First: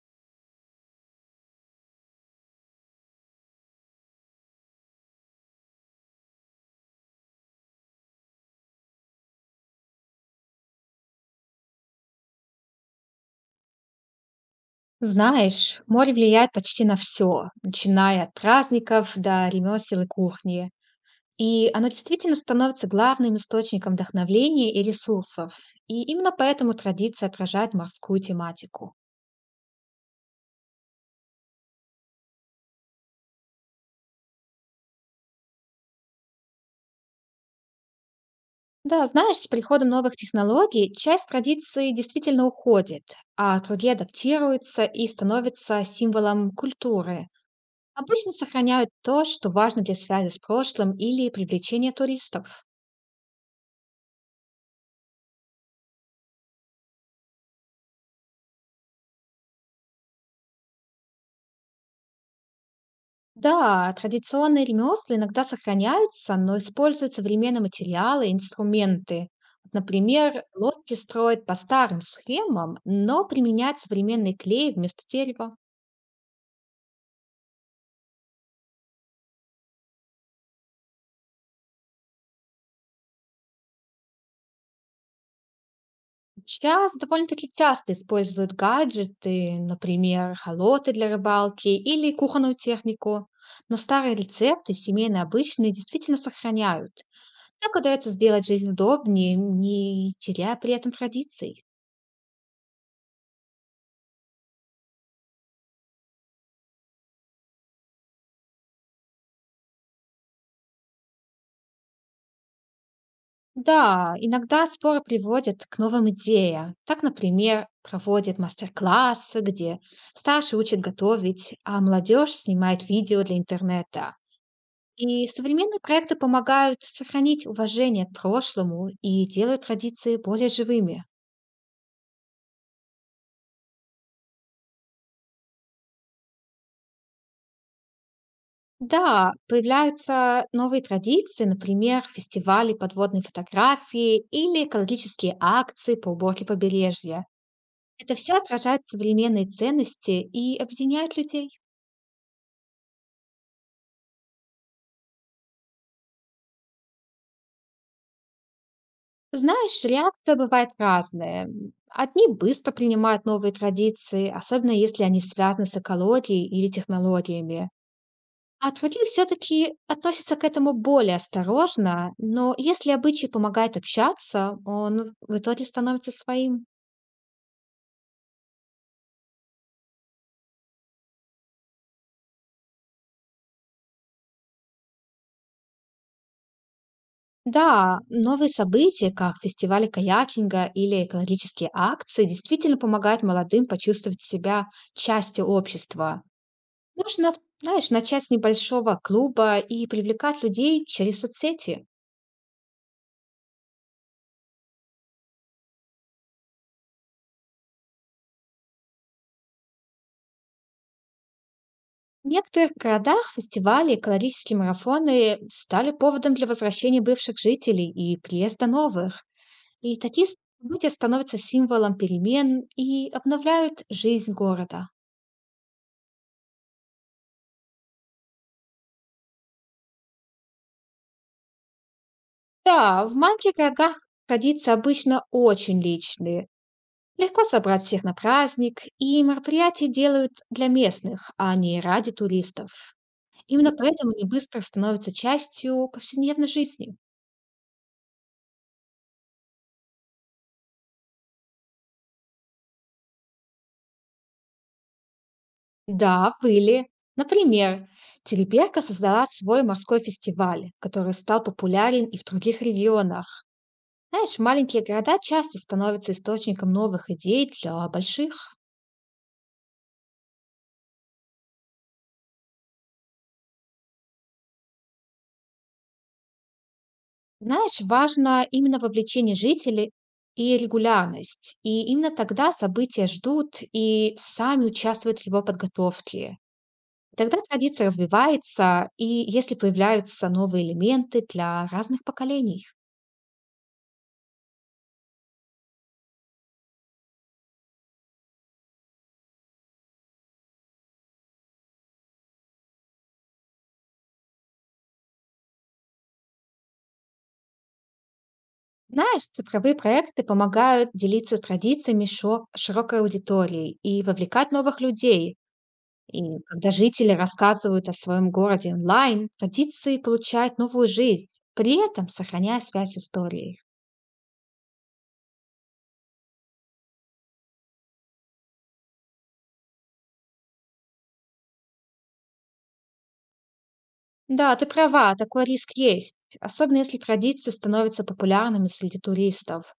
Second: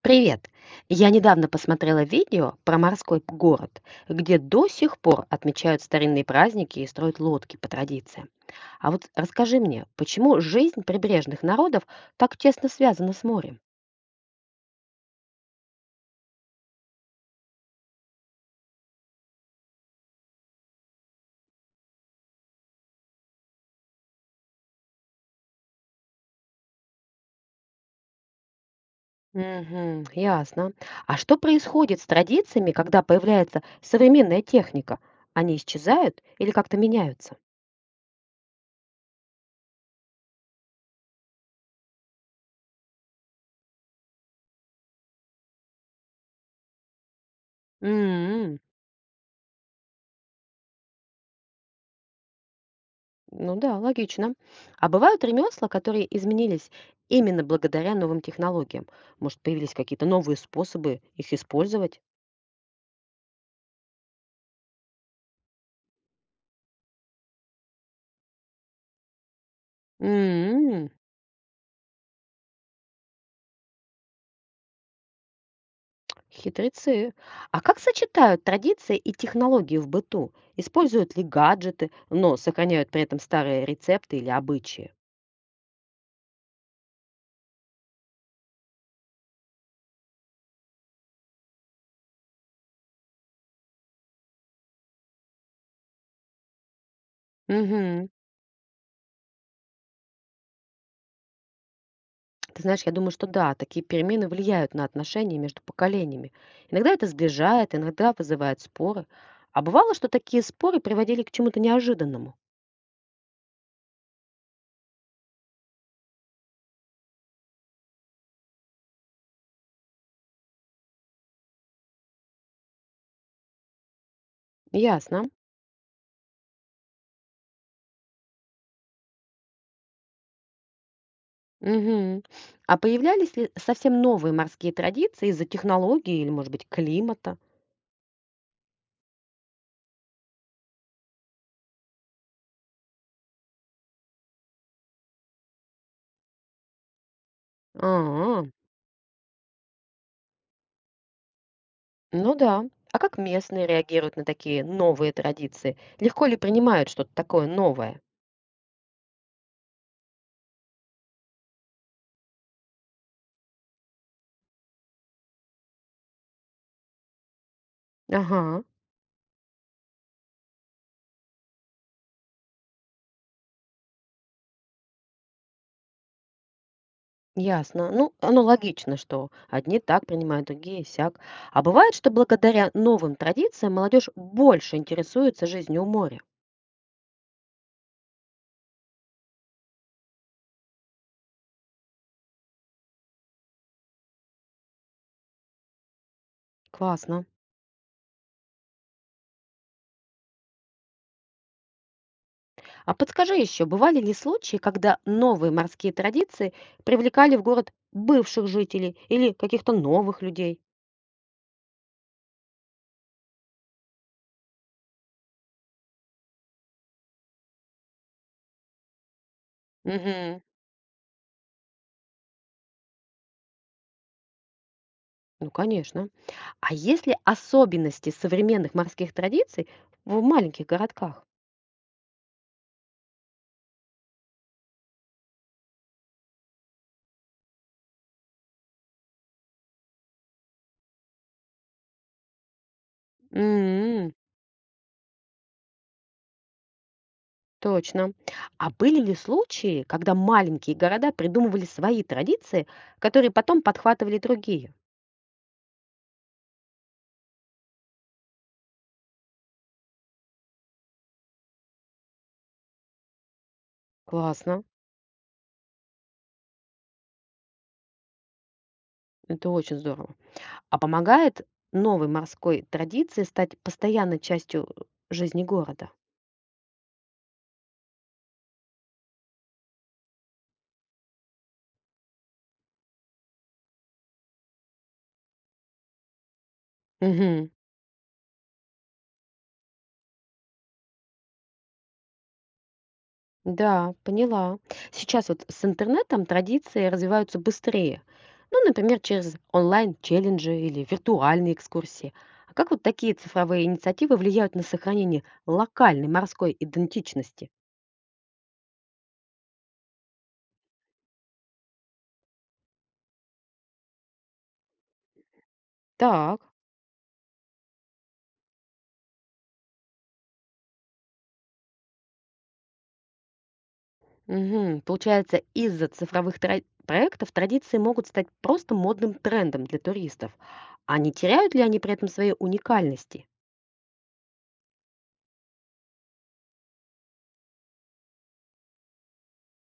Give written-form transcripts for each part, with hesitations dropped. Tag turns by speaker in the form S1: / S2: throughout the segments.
S1: Привет! Я недавно посмотрела видео про морской п- город, где до сих пор отмечают старинные праздники и строят лодки по традициям. А вот расскажи мне, почему жизнь прибрежных народов так тесно связана с морем?
S2: Знаешь, море влияет почти на все, начиная от праздников до ремесел и кухни. И оно действительно становится главным источником вдохновения и ресурсов. И именно поэтому традиция отражает морскую тематику.
S1: Угу, ясно. А что происходит с традициями, когда появляется современная техника? Они исчезают или как-то меняются?
S2: Да, знаешь, с приходом новых технологий часть традиции действительно уходит, а другие адаптируются и становятся символом культуры. Обычно
S1: М.
S2: сохраняют то, что важно для связи с прошлым или привлечения туристов.
S1: Ну да, логично. А бывают ремесла, которые изменились именно благодаря новым технологиям. Может, появились какие-то новые способы их использовать?
S2: Да, традиционные ремесла иногда сохраняются, но используют современные материалы и инструменты. Например,
S1: М,
S2: лодки строят по старым схемам, но применяют современный клей вместо дерева.
S1: хитрецы. А как сочетают традиции и технологии в быту? Используют ли гаджеты, но сохраняют при этом старые рецепты или обычаи?
S2: Сейчас довольно-таки часто используют гаджеты, например, холоты для рыбалки или кухонную технику. Но старые рецепты, семейные обычные, действительно сохраняют. Так
S1: Мгм.
S2: удается сделать жизнь удобнее, не теряя при этом традиций.
S1: Ты знаешь, я думаю, что да, такие перемены влияют на отношения между поколениями. Иногда это сближает, иногда вызывает споры. А бывало, что такие споры приводили к чему-то неожиданному?
S2: Да, иногда споры приводят к новым идеям. Так, например, проводят мастер-классы, где старшие учат готовить, а молодежь снимает видео для интернета.
S1: Ясно.
S2: И современные проекты помогают сохранить уважение к прошлому и делают традиции более живыми.
S1: Мгм. А появлялись ли совсем новые морские традиции из-за технологий или, может быть, климата?
S2: Да, появляются новые традиции, например, фестивали подводной фотографии или экологические акции по уборке побережья. Это все
S1: А,
S2: отражает современные ценности и объединяет людей.
S1: ну да. А как местные реагируют на такие новые традиции? Легко ли принимают что-то такое новое?
S2: Знаешь, реакция бывает разная. Одни быстро принимают новые традиции, особенно если они связаны с экологией или технологиями.
S1: Ага,
S2: А другие все-таки относятся к этому более осторожно, но если обычай помогает общаться, он в итоге становится своим.
S1: ясно. Ну, оно логично, что одни так принимают, другие сяк. А бывает, что благодаря новым традициям молодежь больше интересуется жизнью у моря?
S2: Да, новые события, как фестивали каякинга или экологические акции, действительно помогают молодым почувствовать себя частью общества.
S1: Классно.
S2: Нужно, знаешь, начать с небольшого клуба и привлекать людей через соцсети.
S1: А подскажи еще, бывали ли случаи, когда новые морские традиции привлекали в город бывших жителей или каких-то новых людей?
S2: В некоторых городах фестивали и экологические марафоны стали поводом для возвращения бывших жителей и приезда новых. И такие
S1: Мгм.
S2: события становятся символом перемен и обновляют жизнь города.
S1: Ну, конечно. А есть ли особенности современных морских традиций в маленьких городках?
S2: Да, в маленьких городах традиции обычно очень личные. Легко собрать всех на праздник, и мероприятия делают для местных, а не ради туристов. Именно
S1: М.
S2: поэтому они быстро становятся частью повседневной жизни.
S1: Точно. А были ли случаи, когда маленькие города придумывали свои традиции, которые потом подхватывали другие?
S2: Да, были. Например, Тереберка создала свой морской фестиваль, который стал популярен и в других регионах. Знаешь,
S1: Классно.
S2: маленькие города часто становятся источником новых идей для больших.
S1: Это очень здорово. А помогает новой морской традиции стать постоянной частью жизни города.
S2: Знаешь, важно именно вовлечение жителей и регулярность. И именно тогда события ждут и сами участвуют в его подготовке. Тогда
S1: Мгм.
S2: традиция развивается, и если появляются новые элементы для разных поколений.
S1: Да, поняла. Сейчас вот с интернетом традиции развиваются быстрее. Ну, например, через онлайн-челленджи или виртуальные экскурсии. А как вот такие цифровые инициативы влияют на сохранение локальной морской идентичности?
S2: Знаешь, цифровые проекты помогают делиться традициями широкой аудитории и вовлекать новых людей. И
S1: Так.
S2: когда жители рассказывают о своем городе онлайн, традиции получают новую жизнь, при этом сохраняя связь с историей.
S1: Мгм. Получается, из-за цифровых тра- проектов традиции могут стать просто модным трендом для туристов. А не теряют ли они при этом своей уникальности?
S2: Да, ты права, такой риск есть, особенно если традиции становятся популярными среди туристов.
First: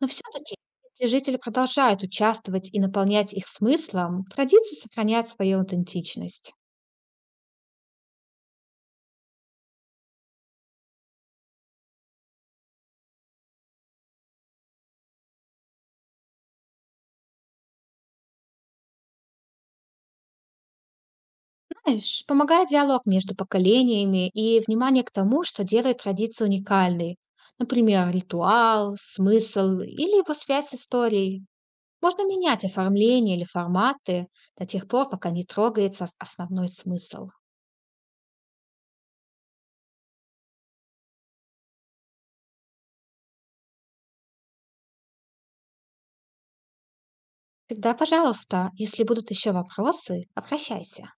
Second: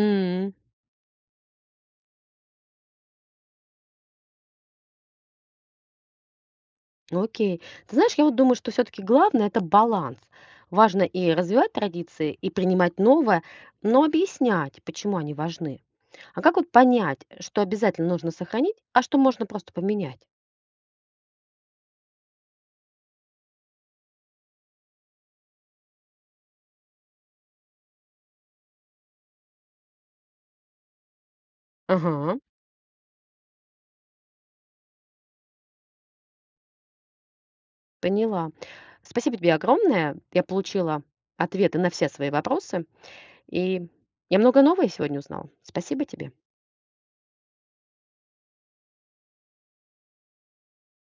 S2: Но все-таки, если жители продолжают участвовать и наполнять их смыслом, традиции сохраняют свою аутентичность.
S1: Окей. Ты знаешь, я вот думаю, что все-таки главное это баланс. Важно и развивать традиции, и принимать новое, но объяснять, почему они важны. А как вот понять, что обязательно нужно сохранить, а что можно просто поменять?
S2: Знаешь, помогает диалог между поколениями и внимание к тому, что делает традицию уникальной. Например, ритуал, смысл или его связь с историей. Можно
S1: Ага,
S2: менять оформление или форматы до тех пор, пока не трогается основной смысл.
S1: поняла. Спасибо тебе огромное. Я получила ответы на все свои вопросы. И я много нового сегодня узнала. Спасибо тебе.
S2: Всегда пожалуйста. Если будут еще вопросы, обращайся.